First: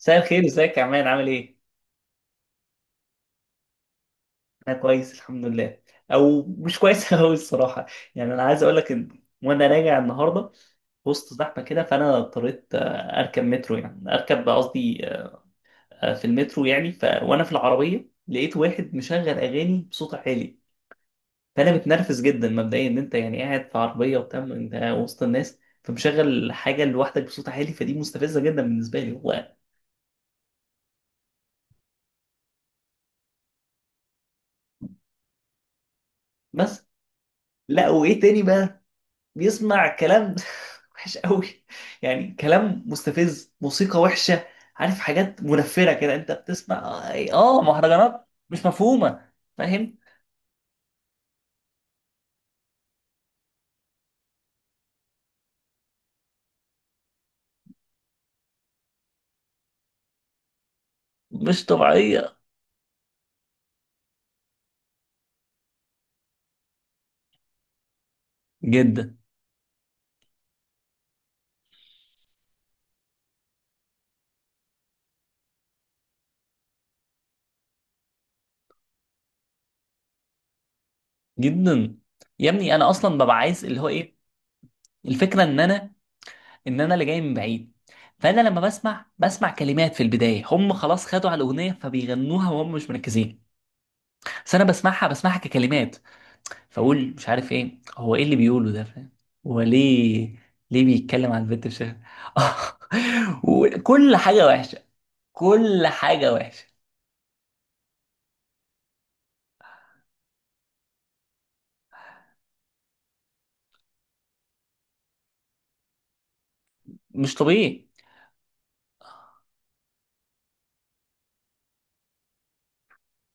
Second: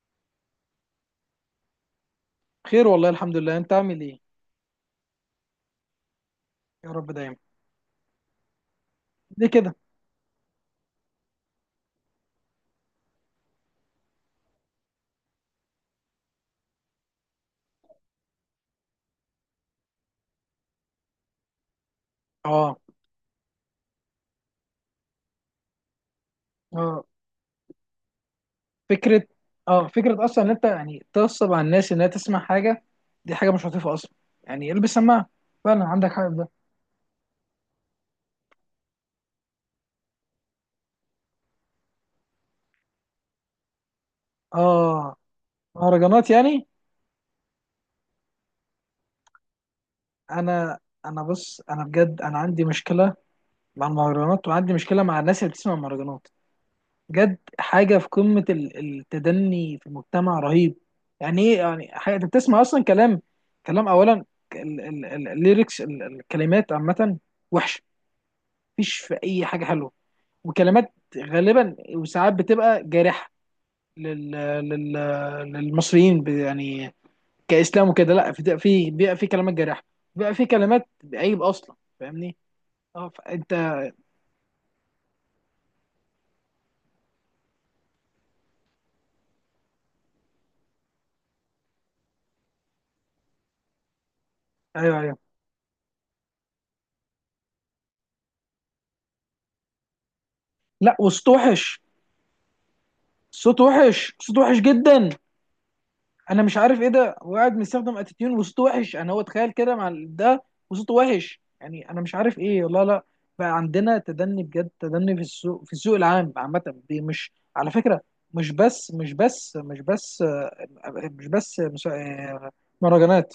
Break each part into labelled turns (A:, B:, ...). A: مساء الخير، ازيك يا عمان؟ عامل ايه؟
B: خير والله الحمد لله. انت عامل ايه؟
A: انا كويس الحمد لله، او مش
B: يا رب
A: كويس قوي
B: دايما.
A: الصراحه. يعني انا عايز اقول لك ان
B: ليه
A: وانا
B: كده؟
A: راجع النهارده وسط زحمه كده، فانا اضطريت اركب مترو، يعني اركب قصدي. في المترو يعني، وانا في العربيه لقيت واحد مشغل اغاني بصوت عالي. فانا متنرفز جدا
B: اه.
A: مبدئيا ان انت يعني قاعد في عربيه وبتاع انت وسط الناس، فمشغل حاجه
B: اه
A: لوحدك بصوت عالي، فدي مستفزه جدا بالنسبه لي.
B: فكره
A: هو
B: اه، فكره اصلا ان انت يعني تغصب على الناس انها تسمع حاجه. دي حاجه مش لطيفه اصلا. يعني البس سماعه. فعلا عندك حق في ده.
A: بس، لا وايه تاني بقى، بيسمع كلام وحش قوي. يعني كلام مستفز، موسيقى وحشة. عارف
B: اه.
A: حاجات منفرة كده،
B: مهرجانات
A: انت
B: يعني.
A: بتسمع؟ مهرجانات مش مفهومة. فاهم؟
B: انا انا بص، انا بجد انا عندي مشكله مع المهرجانات، وعندي مشكله مع الناس اللي بتسمع مهرجانات. بجد حاجه في قمه التدني في المجتمع، رهيب. يعني ايه؟
A: مش
B: يعني حاجه انت
A: طبيعية.
B: بتسمع اصلا كلام. كلام، اولا الليركس، الكلمات عامه وحشه. مفيش
A: جدا
B: في اي حاجه حلوه. وكلمات غالبا، وساعات بتبقى جارحه لل لل للمصريين، يعني كاسلام وكده. لا، في، بيبقى في كلمات جارحه، بيبقى في كلمات عيب اصلا.
A: جدا.
B: فاهمني؟
A: يا ابني انا
B: اه،
A: اصلا ببقى
B: فانت.
A: عايز اللي هو ايه، الفكرة ان انا اللي جاي من بعيد. فانا لما بسمع، كلمات في البداية هم خلاص خدوا على الاغنية فبيغنوها وهم مش مركزين، بس انا
B: ايوه
A: بسمعها،
B: ايوه.
A: ككلمات. فاقول مش عارف ايه هو، ايه اللي بيقوله ده؟ فاهم؟ هو ليه،
B: لا، وصوت
A: بيتكلم عن البنت
B: وحش.
A: بشكل
B: صوت وحش،
A: وكل
B: صوت
A: حاجه
B: وحش
A: وحشه؟
B: جدا.
A: كل حاجه
B: انا مش
A: وحشه
B: عارف ايه ده، وقاعد مستخدم اتيتيون وصوته وحش. انا هو اتخيل كده مع ده، وصوته وحش. يعني انا مش عارف ايه، والله لا. بقى عندنا تدني، بجد تدني في السوق، في السوق العام عامه. دي مش
A: مش
B: على
A: طبيعي.
B: فكره مش بس مش بس مش بس آه، مش بس مهرجانات.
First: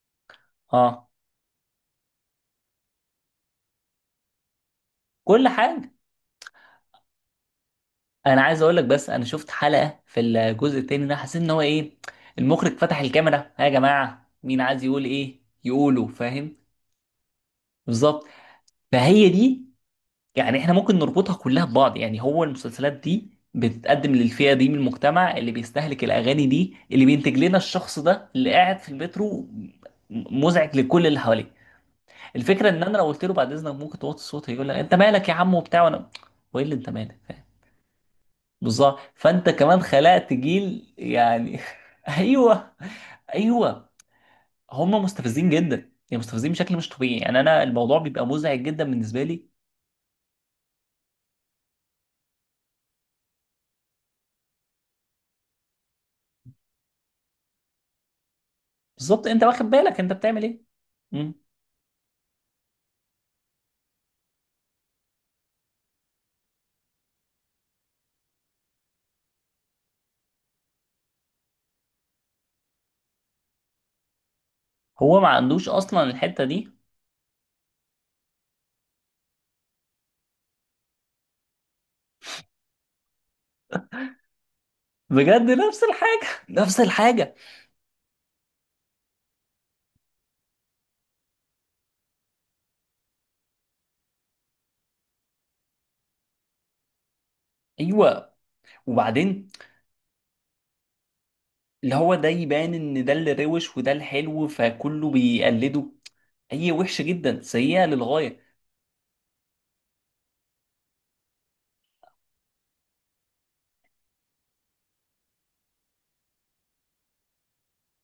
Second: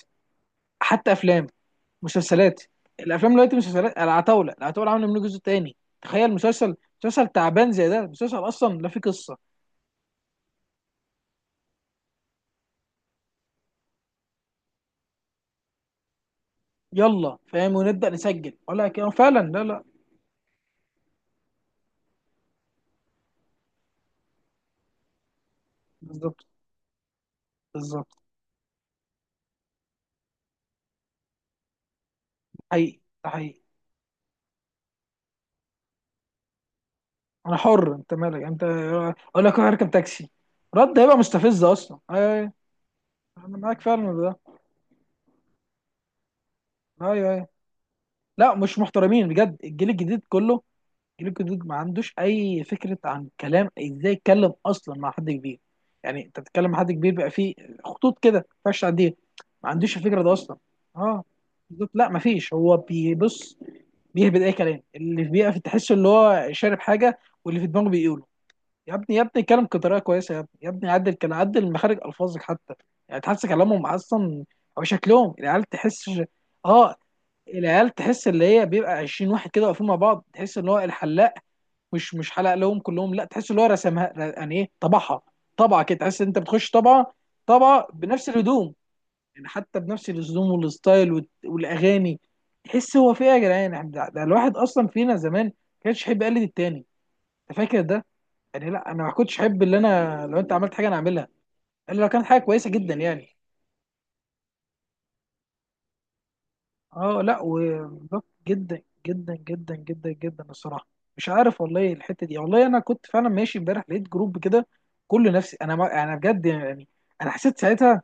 A: اه.
B: حتى افلام، مسلسلات. الافلام دلوقتي، مسلسلات العتاوله، العتاوله عامله منه جزء
A: كل
B: تاني.
A: حاجه.
B: تخيل، مسلسل تعبان زي ده، مسلسل
A: انا عايز
B: اصلا
A: اقول لك،
B: لا فيه
A: بس انا
B: قصه.
A: شفت حلقه في الجزء التاني ده، حسيت ان هو ايه، المخرج فتح الكاميرا، ها يا جماعه مين عايز يقول ايه يقوله. فاهم؟
B: يلا فاهم، ونبدا
A: بالظبط.
B: نسجل ولا كده؟
A: فهي
B: فعلا، لا
A: دي،
B: لا.
A: يعني احنا ممكن نربطها كلها ببعض. يعني هو المسلسلات دي بتتقدم للفئة دي من المجتمع، اللي بيستهلك
B: بالظبط
A: الأغاني دي، اللي بينتج لنا الشخص
B: بالظبط.
A: ده اللي قاعد في المترو مزعج لكل اللي حواليه. الفكرة إن أنا
B: حقيقي،
A: لو قلت
B: ده
A: له بعد
B: حقيقي.
A: إذنك ممكن توطي الصوت، هيقول لك أنت مالك يا عم وبتاع، وأنا، وإيه اللي أنت مالك؟ فاهم؟
B: انا حر، انت مالك انت.
A: بالظبط.
B: اقول
A: فأنت
B: لك روح
A: كمان
B: اركب تاكسي.
A: خلقت جيل
B: رد هيبقى
A: يعني
B: مستفز اصلا. ايوه ايوه.
A: أيوه،
B: انا معاك
A: أيوه.
B: فعلا في ده.
A: هم مستفزين جدا. يعني مستفزين بشكل مش طبيعي.
B: ايوه
A: يعني
B: ايوه.
A: أنا الموضوع بيبقى
B: لا
A: مزعج
B: مش
A: جدا بالنسبة
B: محترمين
A: لي.
B: بجد، الجيل الجديد كله. الجيل الجديد ما عندوش اي فكره عن كلام، ازاي يتكلم اصلا مع حد كبير. يعني انت بتتكلم مع حد كبير، بقى فيه خطوط كده ما ينفعش تعديها.
A: بالظبط، أنت واخد
B: ما عندوش
A: بالك أنت
B: الفكره ده
A: بتعمل
B: اصلا.
A: إيه؟
B: اه. بالظبط. لا ما فيش، هو بيبص بيهبد اي كلام. اللي في بيقف، تحسه اللي هو شارب حاجه، واللي في دماغه بيقوله. يا ابني يا ابني اتكلم بطريقه كويسه، يا ابني يا ابني عدل، كان عدل مخارج الفاظك حتى. يعني تحس كلامهم اصلا او
A: هو ما
B: شكلهم، العيال
A: عندوش اصلا
B: تحس.
A: الحته دي.
B: اه. العيال تحس، اللي هي بيبقى 20 واحد كده واقفين مع بعض، تحس ان هو الحلاق مش حلق لهم كلهم، لا تحس ان هو رسمها يعني. ايه طبعها؟
A: بجد
B: طبعه
A: نفس
B: كده. تحس ان
A: الحاجه
B: انت بتخش
A: نفس
B: طبعه.
A: الحاجه.
B: طبعه بنفس الهدوم. يعني حتى بنفس الهدوم والستايل والاغاني. تحس هو في ايه يا جدعان؟ يعني ده الواحد اصلا فينا زمان ما كانش يحب يقلد التاني. انت فاكر ده؟
A: ايوه.
B: يعني لا، انا ما كنتش
A: وبعدين
B: احب، اللي انا لو انت عملت حاجه انا اعملها،
A: اللي
B: الا لو
A: هو
B: كانت
A: ده
B: حاجه كويسه
A: يبان
B: جدا
A: ان ده اللي
B: يعني.
A: روش، وده الحلو، فكله بيقلده. هي وحشه
B: اه لا،
A: جدا، سيئه
B: وبالظبط،
A: للغايه.
B: جدا جدا جدا جدا جدا، الصراحه. مش عارف والله الحته دي. والله انا كنت فعلا ماشي امبارح لقيت جروب كده، كل نفسي انا، ما انا بجد يعني. انا حسيت ساعتها،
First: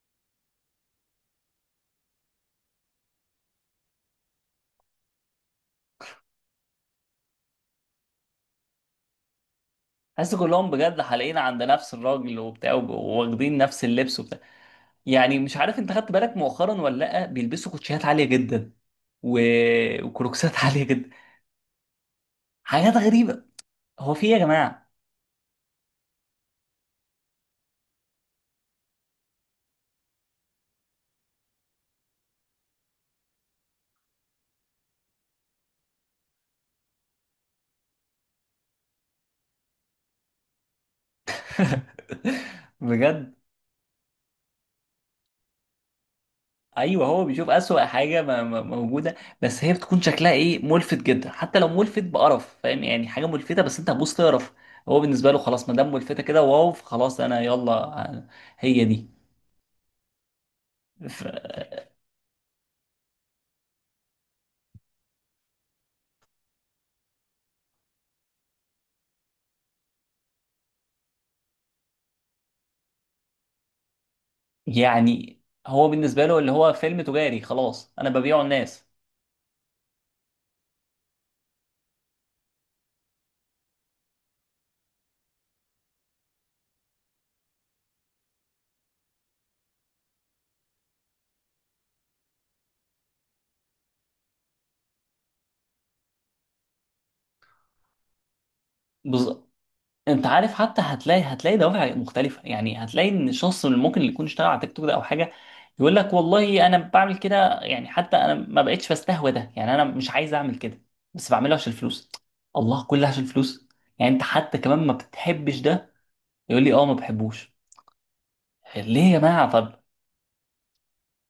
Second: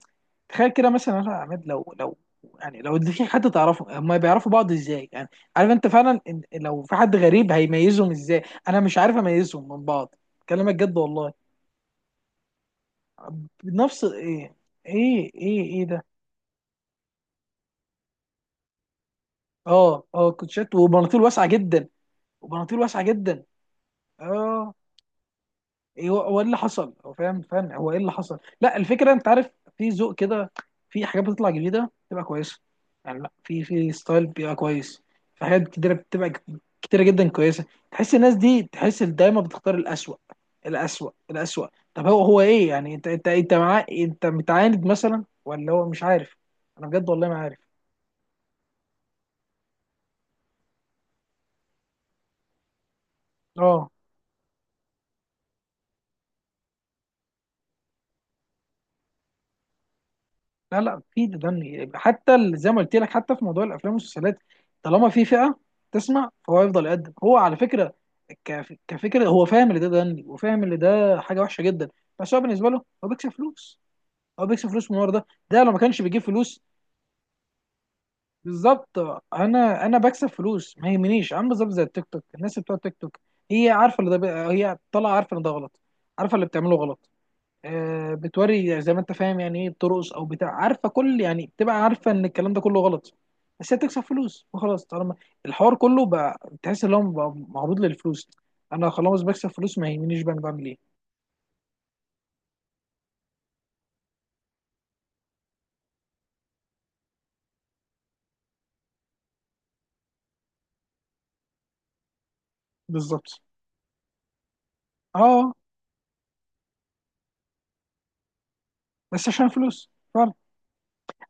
B: تخيل كده مثلا انا عماد، لو يعني لو في حد تعرفه، هما بيعرفوا بعض ازاي يعني؟ عارف انت، فعلا إن لو في حد غريب هيميزهم ازاي؟ انا مش عارف اميزهم من بعض.
A: حاسس كلهم
B: كلامك جد
A: بجد حلقين
B: والله.
A: عند نفس الراجل وبتاع، واخدين نفس
B: بنفس
A: اللبس وبتاع.
B: ايه؟ ايه
A: يعني مش
B: ايه
A: عارف،
B: ايه
A: انت
B: ده.
A: خدت بالك مؤخرا ولا لا؟ بيلبسوا كوتشيات عاليه جدا، و...
B: اه اه،
A: وكروكسات
B: كوتشات
A: عاليه جدا.
B: وبناطيل واسعه جدا. وبناطيل
A: حاجات
B: واسعه
A: غريبه.
B: جدا.
A: هو في ايه يا
B: اه.
A: جماعه؟
B: ايه هو، هو ايه اللي حصل هو فاهم فاهم هو ايه اللي حصل؟ لا، الفكره انت عارف، في ذوق كده، في حاجات بتطلع جديده بتبقى كويسه. يعني لا، في ستايل بيبقى كويس. في حاجات كتيره بتبقى كتيره جدا، كويسه. تحس الناس دي، تحس إن دايما بتختار الاسوأ. الاسوأ الاسوأ. طب هو، هو ايه يعني؟ انت انت
A: بجد.
B: انت معاه، انت متعاند مثلا؟ ولا هو مش عارف؟ انا
A: ايوه،
B: بجد
A: هو
B: والله ما
A: بيشوف
B: عارف.
A: اسوأ حاجه موجوده. بس هي بتكون شكلها ايه، ملفت جدا. حتى لو ملفت بقرف. فاهم يعني؟ حاجه ملفته، بس انت
B: اه
A: هتبص تقرف. هو بالنسبه له خلاص، ما دام ملفته كده، واو خلاص انا يلا. هي دي.
B: لا لا،
A: ف
B: في تدني حتى زي ما قلت لك، حتى في موضوع الافلام والمسلسلات. طالما في فئه تسمع، فهو يفضل يقدم. هو على فكره، كفكره، هو فاهم ان ده تدني، وفاهم ان ده حاجه وحشه جدا، بس هو بالنسبه له، هو بيكسب فلوس. هو بيكسب فلوس من ورا ده،
A: يعني
B: ده لو ما
A: هو
B: كانش بيجيب
A: بالنسبه له اللي
B: فلوس.
A: هو فيلم تجاري، خلاص انا ببيعه الناس.
B: بالظبط. انا بكسب فلوس، ما يهمنيش. عامل بالظبط زي التيك توك، الناس اللي بتوع التيك توك، هي عارفه اللي ده هي طالعه عارفه ان ده غلط، عارفه اللي بتعمله غلط. بتوري زي ما انت فاهم يعني ايه، بترقص او بتاع. عارفه كل يعني، بتبقى عارفه ان الكلام ده كله غلط، بس هي بتكسب فلوس وخلاص. طالما الحوار كله بقى، تحس ان هو بقى معروض للفلوس. انا خلاص بكسب فلوس، ما يهمنيش
A: انت
B: بقى انا
A: عارف،
B: بعمل ايه.
A: حتى هتلاقي، دوافع مختلفه. يعني هتلاقي ان الشخص اللي ممكن اللي يكون اشتغل على تيك توك ده او حاجه، يقول لك والله انا بعمل كده، يعني حتى انا ما بقتش بستهوى ده، يعني انا مش عايز اعمل كده، بس بعمله عشان الفلوس. الله، كله عشان
B: بالظبط.
A: الفلوس. يعني انت حتى كمان ما
B: اه،
A: بتحبش ده؟ يقول لي اه ما بحبوش. ليه يا
B: بس عشان
A: جماعه طب؟
B: فلوس فعلا.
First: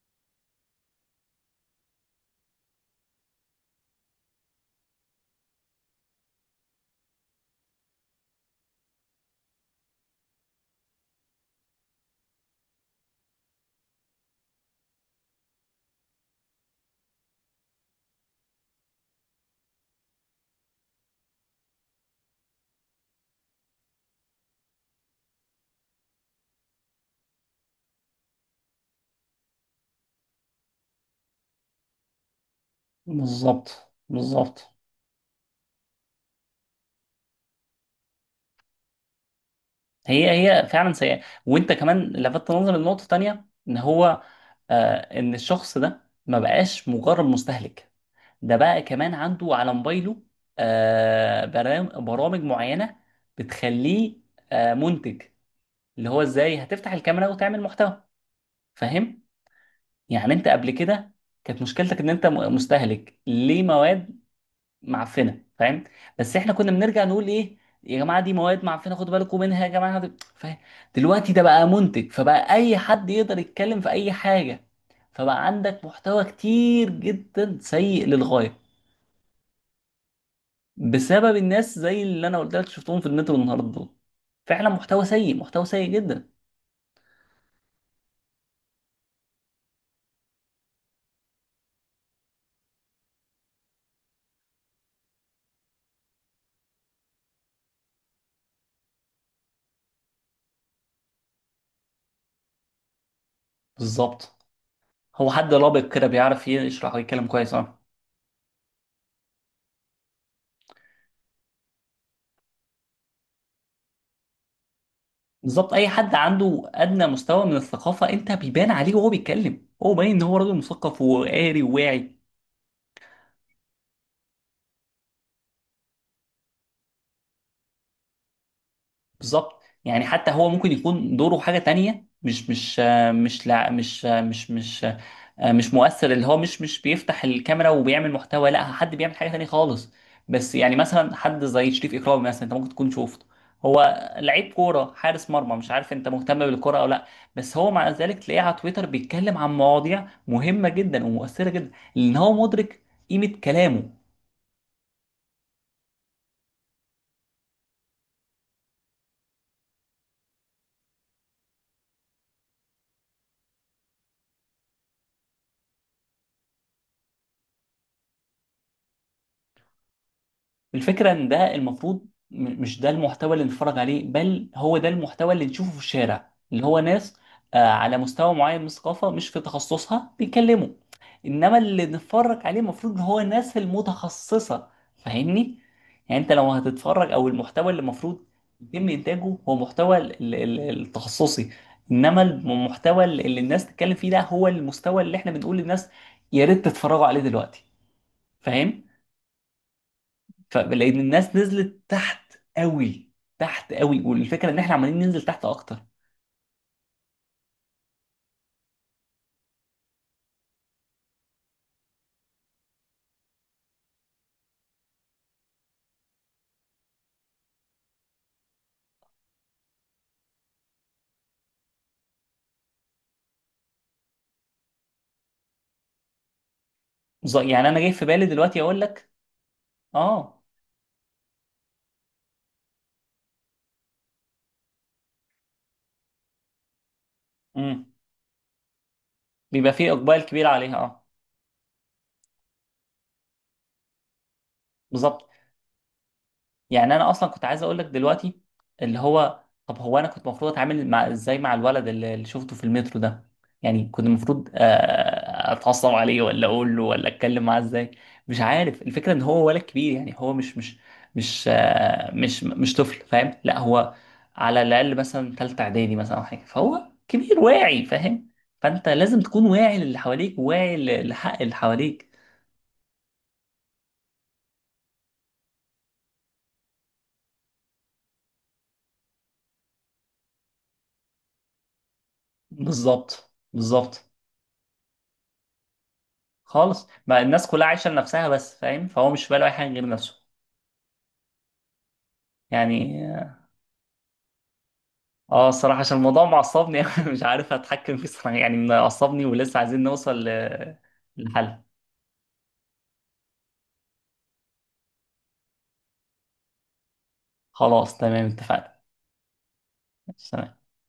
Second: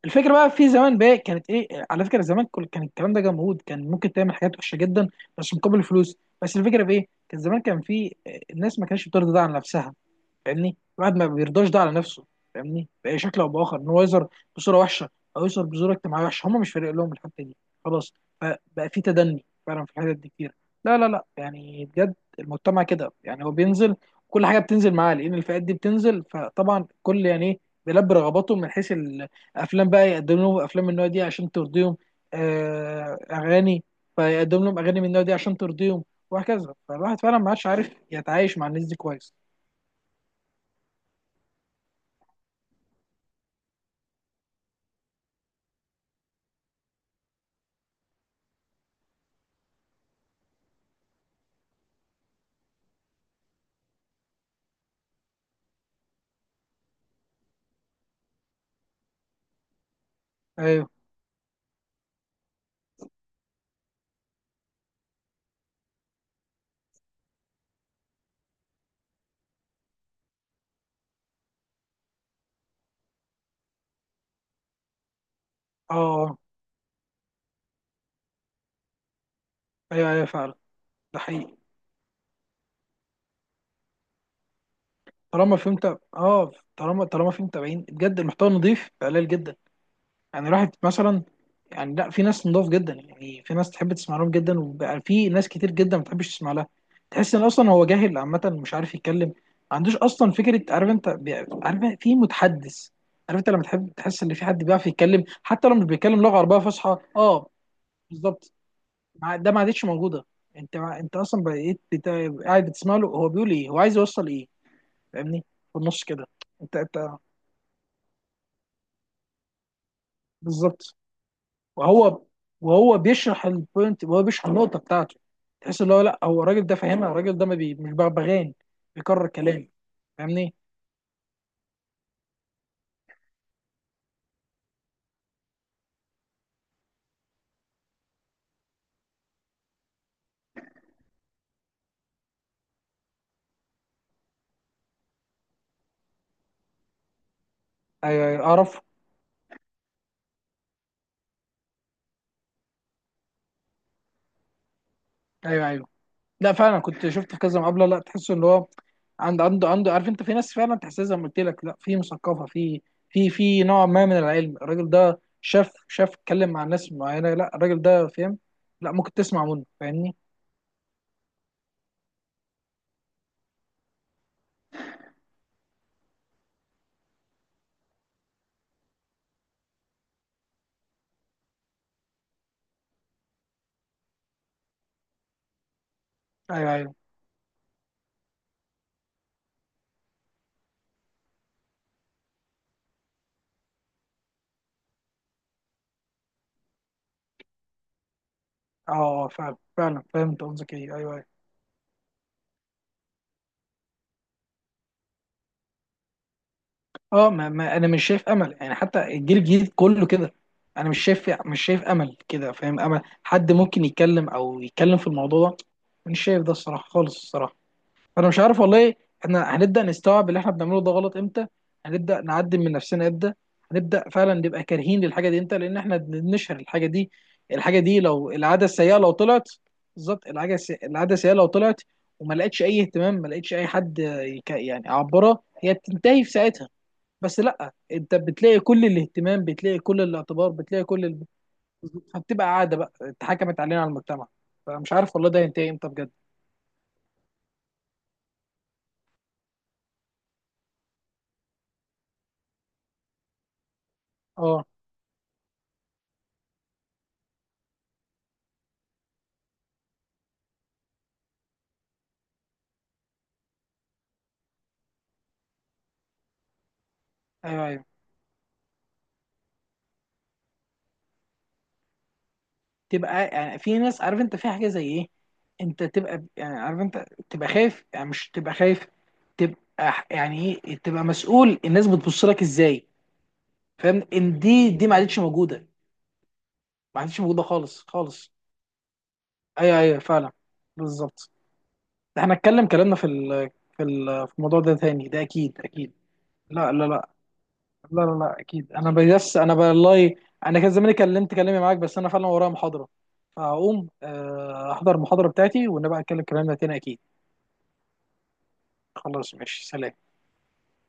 B: الفكره بقى، في زمان بقى كانت ايه على فكره. زمان كل، كان الكلام ده جمهود، كان ممكن تعمل حاجات وحشه جدا بس مقابل فلوس. بس الفكره في ايه؟ كان زمان كان في الناس ما كانتش بترضى ده عن نفسها. فاهمني؟ الواحد ما بيرضاش ده على نفسه. فاهمني؟ باي شكل او باخر، ان هو يظهر بصوره وحشه، او يظهر بصوره اجتماعيه وحشه. هم مش فارق لهم الحته دي، خلاص. فبقى في تدني فعلا في الحتت دي كتير. لا لا لا، يعني بجد المجتمع كده، يعني هو بينزل، كل حاجه بتنزل معاه، لان الفئات دي بتنزل. فطبعا كل يعني ايه، بيلبي رغباتهم. من حيث الافلام بقى، يقدم لهم افلام من النوع دي عشان ترضيهم. اغاني،
A: بالظبط،
B: فيقدم
A: بالظبط.
B: لهم اغاني من النوع دي عشان ترضيهم. وهكذا. فالواحد فعلا ما عادش عارف يتعايش مع الناس دي كويس.
A: هي هي فعلا سيئه. وانت كمان لفتت نظري لنقطه تانيه، ان هو ان الشخص ده ما بقاش مجرد مستهلك، ده بقى كمان عنده على موبايله برامج معينة بتخليه منتج، اللي هو ازاي هتفتح الكاميرا وتعمل محتوى. فاهم؟ يعني انت قبل
B: آه.
A: كده كانت مشكلتك ان انت مستهلك ليه مواد معفنة. فاهم؟ بس احنا كنا بنرجع نقول ايه، يا جماعة دي مواد معفنة خدوا بالكم منها. يا جماعة فاهم؟ دلوقتي ده بقى منتج، فبقى اي حد يقدر يتكلم في اي حاجة. فبقى عندك محتوى
B: اه.
A: كتير جدا سيء للغاية
B: ايوه ايوه فعلا. ده
A: بسبب
B: حقيقي.
A: الناس زي اللي انا قلت لك شفتهم في النت والنهارده دول. فعلا محتوى سيء،
B: طالما
A: محتوى
B: في
A: سيء
B: متابع،
A: جدا.
B: اه طالما في متابعين. بجد المحتوى نضيف بقى قليل جدا. يعني الواحد مثلا، يعني لا في ناس نضاف جدا، يعني في ناس تحب تسمع لهم جدا، وبقى في ناس كتير جدا ما بتحبش تسمع لها. تحس ان اصلا هو جاهل عامه، مش عارف يتكلم، ما عندوش اصلا فكره. عارف انت عارف في متحدث، عارف انت لما تحب تحس ان
A: بالظبط.
B: في حد بيعرف يتكلم،
A: هو حد
B: حتى لو مش
A: لابق كده،
B: بيتكلم لغه
A: بيعرف
B: عربيه
A: يشرح
B: فصحى.
A: ويتكلم
B: اه
A: كويس. اه،
B: بالظبط. ده ما عادتش موجوده. انت اصلا بقيت قاعد بتسمع له، هو بيقول ايه، هو عايز يوصل ايه. فاهمني؟
A: بالظبط.
B: في
A: اي
B: النص
A: حد
B: كده.
A: عنده
B: انت
A: ادنى
B: انت
A: مستوى من الثقافه، انت بيبان عليه وهو بيتكلم، هو باين ان هو راجل
B: بالظبط.
A: مثقف وقاري وواعي.
B: وهو وهو بيشرح البوينت، وهو بيشرح النقطه بتاعته. تحس اللي هو لا، هو الراجل ده فاهمها، الراجل ده ما بي مش بغبغاني بيكرر
A: بالظبط.
B: كلامي.
A: يعني حتى هو
B: فاهمني؟
A: ممكن يكون دوره حاجه تانية مش مؤثر، اللي هو مش مش بيفتح الكاميرا وبيعمل محتوى. لا، حد بيعمل حاجه تانية خالص. بس يعني مثلا حد زي شريف اكرامي مثلا، انت ممكن تكون شفته. هو لعيب كوره، حارس مرمى. مش عارف انت مهتم بالكوره او لا، بس هو مع ذلك
B: ايوه
A: تلاقيه
B: ايوه
A: على
B: اعرف.
A: تويتر بيتكلم عن مواضيع مهمه جدا ومؤثره جدا، لان هو مدرك قيمه كلامه.
B: ايوه ايوه. لا فعلا كنت شفت في كذا مقابله، لا تحس ان هو عنده، عارف انت، في ناس فعلا تحسها زي ما قلت لك، لا في مثقفه، في في نوع ما من العلم. الراجل ده شاف، اتكلم مع ناس معينه، لا الراجل ده فاهم. لا ممكن تسمع منه. فاهمني؟
A: الفكره ان ده المفروض، مش ده المحتوى اللي نتفرج عليه، بل هو ده المحتوى اللي نشوفه في الشارع، اللي هو ناس على مستوى معين من الثقافه مش في تخصصها بيتكلموا. انما اللي نتفرج عليه، المفروض ان هو الناس المتخصصه. فاهمني؟ يعني انت لو
B: ايوه ايوه.
A: هتتفرج، او المحتوى اللي المفروض يتم انتاجه، هو محتوى التخصصي. انما المحتوى اللي الناس تتكلم فيه ده، هو المستوى اللي احنا بنقول للناس يا ريت تتفرجوا عليه دلوقتي. فاهم؟
B: اه فعلا فعلا، فهمت قصدك ايه. ايوه
A: فلان
B: ايوه.
A: الناس نزلت تحت قوي، تحت قوي. والفكره ان احنا عمالين ننزل تحت اكتر.
B: اه ما انا مش شايف امل، يعني حتى الجيل الجديد كله كده. انا مش شايف، امل كده فاهم. امل حد ممكن يتكلم، او يتكلم في الموضوع ده، مش شايف ده الصراحه خالص، الصراحه. انا مش عارف والله. احنا هنبدا نستوعب اللي احنا بنعمله ده غلط امتى؟ هنبدا نعدل من نفسنا امتى؟ هنبدا فعلا نبقى كارهين للحاجه دي امتى؟ لان احنا بنشهر الحاجه دي.
A: يعني
B: الحاجه
A: انا جاي
B: دي،
A: في بالي
B: لو
A: دلوقتي
B: العاده
A: اقول
B: السيئه لو
A: لك.
B: طلعت. بالظبط،
A: اه.
B: العاده العاده السيئه لو طلعت وما لقتش اي اهتمام، ما لقتش اي حد يعني يعبرها، هي بتنتهي في ساعتها. بس لا،
A: امم
B: انت بتلاقي كل الاهتمام،
A: بيبقى
B: بتلاقي
A: فيه
B: كل
A: اقبال كبير
B: الاعتبار،
A: عليها.
B: بتلاقي
A: اه،
B: كل ال... فبتبقى عاده بقى اتحكمت علينا، على المجتمع. فمش عارف
A: بالظبط.
B: والله ده هينتهي امتى بجد.
A: يعني انا اصلا كنت عايز اقول لك دلوقتي اللي هو، طب هو انا كنت المفروض اتعامل مع، ازاي مع الولد اللي شفته في المترو ده؟ يعني كنت المفروض
B: اه.
A: اتعصب عليه، ولا اقول له، ولا اتكلم معاه ازاي؟ مش عارف. الفكره ان هو ولد كبير، يعني هو مش مش مش آه، مش مش طفل، فاهم؟ لا هو على الاقل مثلا ثالثه اعدادي مثلا، او حاجه، فهو كبير
B: ايوه
A: واعي،
B: ايوه.
A: فاهم؟ فانت لازم تكون واعي للي حواليك، واعي لحق اللي حواليك.
B: تبقى يعني في ناس عارف انت، في حاجه زي ايه؟ انت تبقى يعني، عارف انت تبقى خايف يعني، مش تبقى خايف، تبقى يعني ايه، تبقى مسؤول، الناس بتبص لك ازاي.
A: بالظبط،
B: فاهم
A: بالظبط.
B: ان دي ما عادتش موجوده.
A: خالص،
B: ما عادتش
A: ما
B: موجوده
A: الناس كلها
B: خالص،
A: عايشه لنفسها
B: خالص.
A: بس، فاهم؟ فهو مش في باله اي حاجه
B: ايوه
A: غير
B: ايوه
A: نفسه.
B: فعلا. بالظبط. ده احنا هنتكلم كلامنا
A: يعني
B: في الموضوع ده تاني، ده
A: اه
B: اكيد
A: الصراحه
B: اكيد.
A: عشان الموضوع
B: لا
A: معصبني
B: لا لا.
A: أوي، مش عارف اتحكم
B: لا
A: فيه الصراحه.
B: لا
A: يعني
B: اكيد. انا
A: معصبني،
B: بس، انا
A: ولسه عايزين نوصل
B: والله انا كان زماني كلمت
A: لحل.
B: كلامي معاك، بس انا فعلا ورايا محاضره، فهقوم احضر المحاضره بتاعتي، ونبقى نتكلم كلامنا تاني اكيد.
A: خلاص تمام اتفقنا.
B: خلاص ماشي، سلام.
A: تمام.